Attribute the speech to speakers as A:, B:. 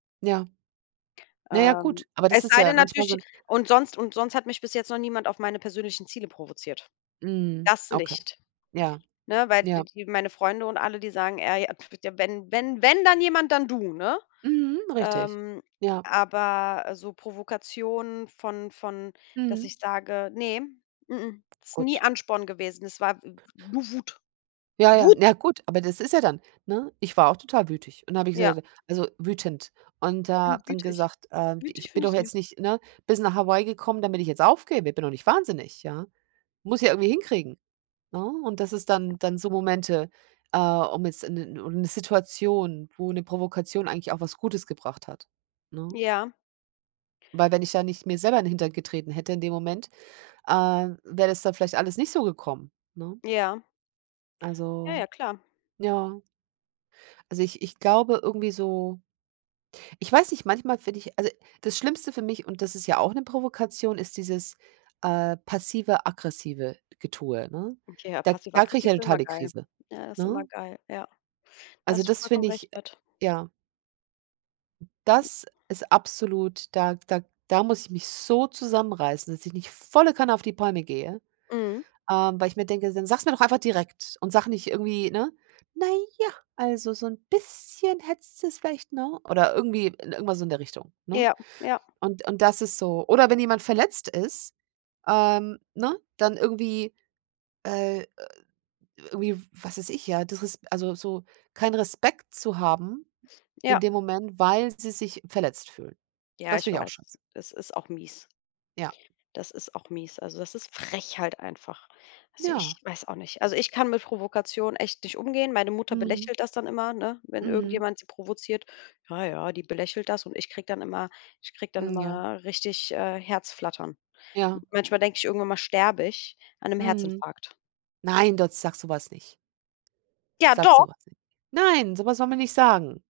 A: Ja. Na ja,
B: Ähm,
A: gut, aber das
B: es
A: ist
B: sei
A: ja
B: denn
A: manchmal so
B: natürlich
A: 'n
B: und sonst und sonst hat mich bis jetzt noch niemand auf meine persönlichen Ziele provoziert.
A: Mhm,
B: Das
A: okay.
B: nicht,
A: Ja.
B: ne, weil d
A: Ja.
B: die meine Freunde und alle, die sagen, äh, ja,: „Wenn wenn wenn dann jemand, dann du“, ne?
A: Mhm, richtig,
B: Ähm,
A: ja.
B: aber, äh, so Provokation von von, dass
A: Mhm.
B: ich sage ne, mh mh, ist nie
A: Gut.
B: Ansporn gewesen. Es war [unintelligible] nur Wut.
A: Ja, ja,
B: Wut.
A: na gut, aber das ist ja dann ne? Ich war auch total wütig. Und da habe ich
B: Ja.
A: gesagt, so, also wütend. Und
B: Ich
A: da
B: bin
A: habe dann
B: wütig.
A: gesagt, äh,
B: Wütig
A: ich bin
B: finde ich
A: doch
B: süß.
A: jetzt nicht, ne, bist nach Hawaii gekommen, damit ich jetzt aufgebe. Bin doch nicht wahnsinnig, ja? Muss ja irgendwie hinkriegen, ne? Und das ist dann dann so Momente, äh, um jetzt 'n 'ne o 'ne Situation, wo 'ne Provokation eigentlich auch was Gutes gebracht hat, ne?
B: Ja.
A: Weil wenn ich da nicht mir selber in Hintern getreten hätte in dem Moment, äh, wäre das dann vielleicht alles nicht so gekommen, ne?
B: Ja. Ja, ja,
A: Also,
B: klar.
A: ja. Also, ich ich glaube irgendwie so ich weiß nicht, manchmal finde ich also, das Schlimmste für mich, und das ist ja auch 'ne Provokation, ist dieses, äh, passive, aggressive Getue, ne?
B: Okay, ja,
A: Da da kriege ich
B: passiv-aggressiv
A: ja
B: sind
A: total
B: immer
A: die
B: geil.
A: Krise,
B: Ja, ist immer
A: ne?
B: geil, ja. Da
A: Also,
B: hast du
A: das
B: vollkommen
A: find
B: recht
A: ich, äh
B: mit.
A: ja. Das ist absolut da da da muss ich mich so zusammenreißen, dass ich nicht volle Kanne auf die Palme gehe,
B: Mhm.
A: ähm, weil ich mir denke: „Dann sag's mir doch einfach direkt und sage nicht irgendwie”, ne, „na ja, also, so 'n bisschen hättest du es vielleicht”, ne? Oder irgendwie irgendwas so in der Richtung, ne?
B: Ja, ja.
A: Und und das ist so oder wenn jemand verletzt ist, ähm, ne, dann irgendwie, äh, äh irgendwie, w was weiß ich, ja, disres also, so keinen Respekt zu haben in
B: Ja.
A: dem Moment, weil sie sich verletzt fühlen.
B: Ja,
A: Das
B: ich
A: finde ich auch
B: weiß.
A: scheiße.
B: Es ist auch mies.
A: Ja.
B: Das ist auch mies. Also, das ist frech halt einfach. Also,
A: Ja.
B: ich weiß auch nicht. Also, ich kann mit Provokation echt nicht umgehen. Meine Mutter
A: Mhm.
B: belächelt das dann immer, ne, wenn
A: Mhm.
B: irgendjemand sie provoziert. Ja, ja, die belächelt das und ich kriege dann immer ich kriege dann
A: Mhm, ja.
B: immer richtig, äh, Herzflattern.
A: Ja.
B: Manchmal denke ich, irgendwann mal sterbe ich an 'nem
A: Mhm.
B: Herzinfarkt.
A: Nein, [unintelligible] sag sowas nicht.
B: Ja,
A: Sag so
B: doch.
A: was nicht. Nein, so was soll man nicht sagen.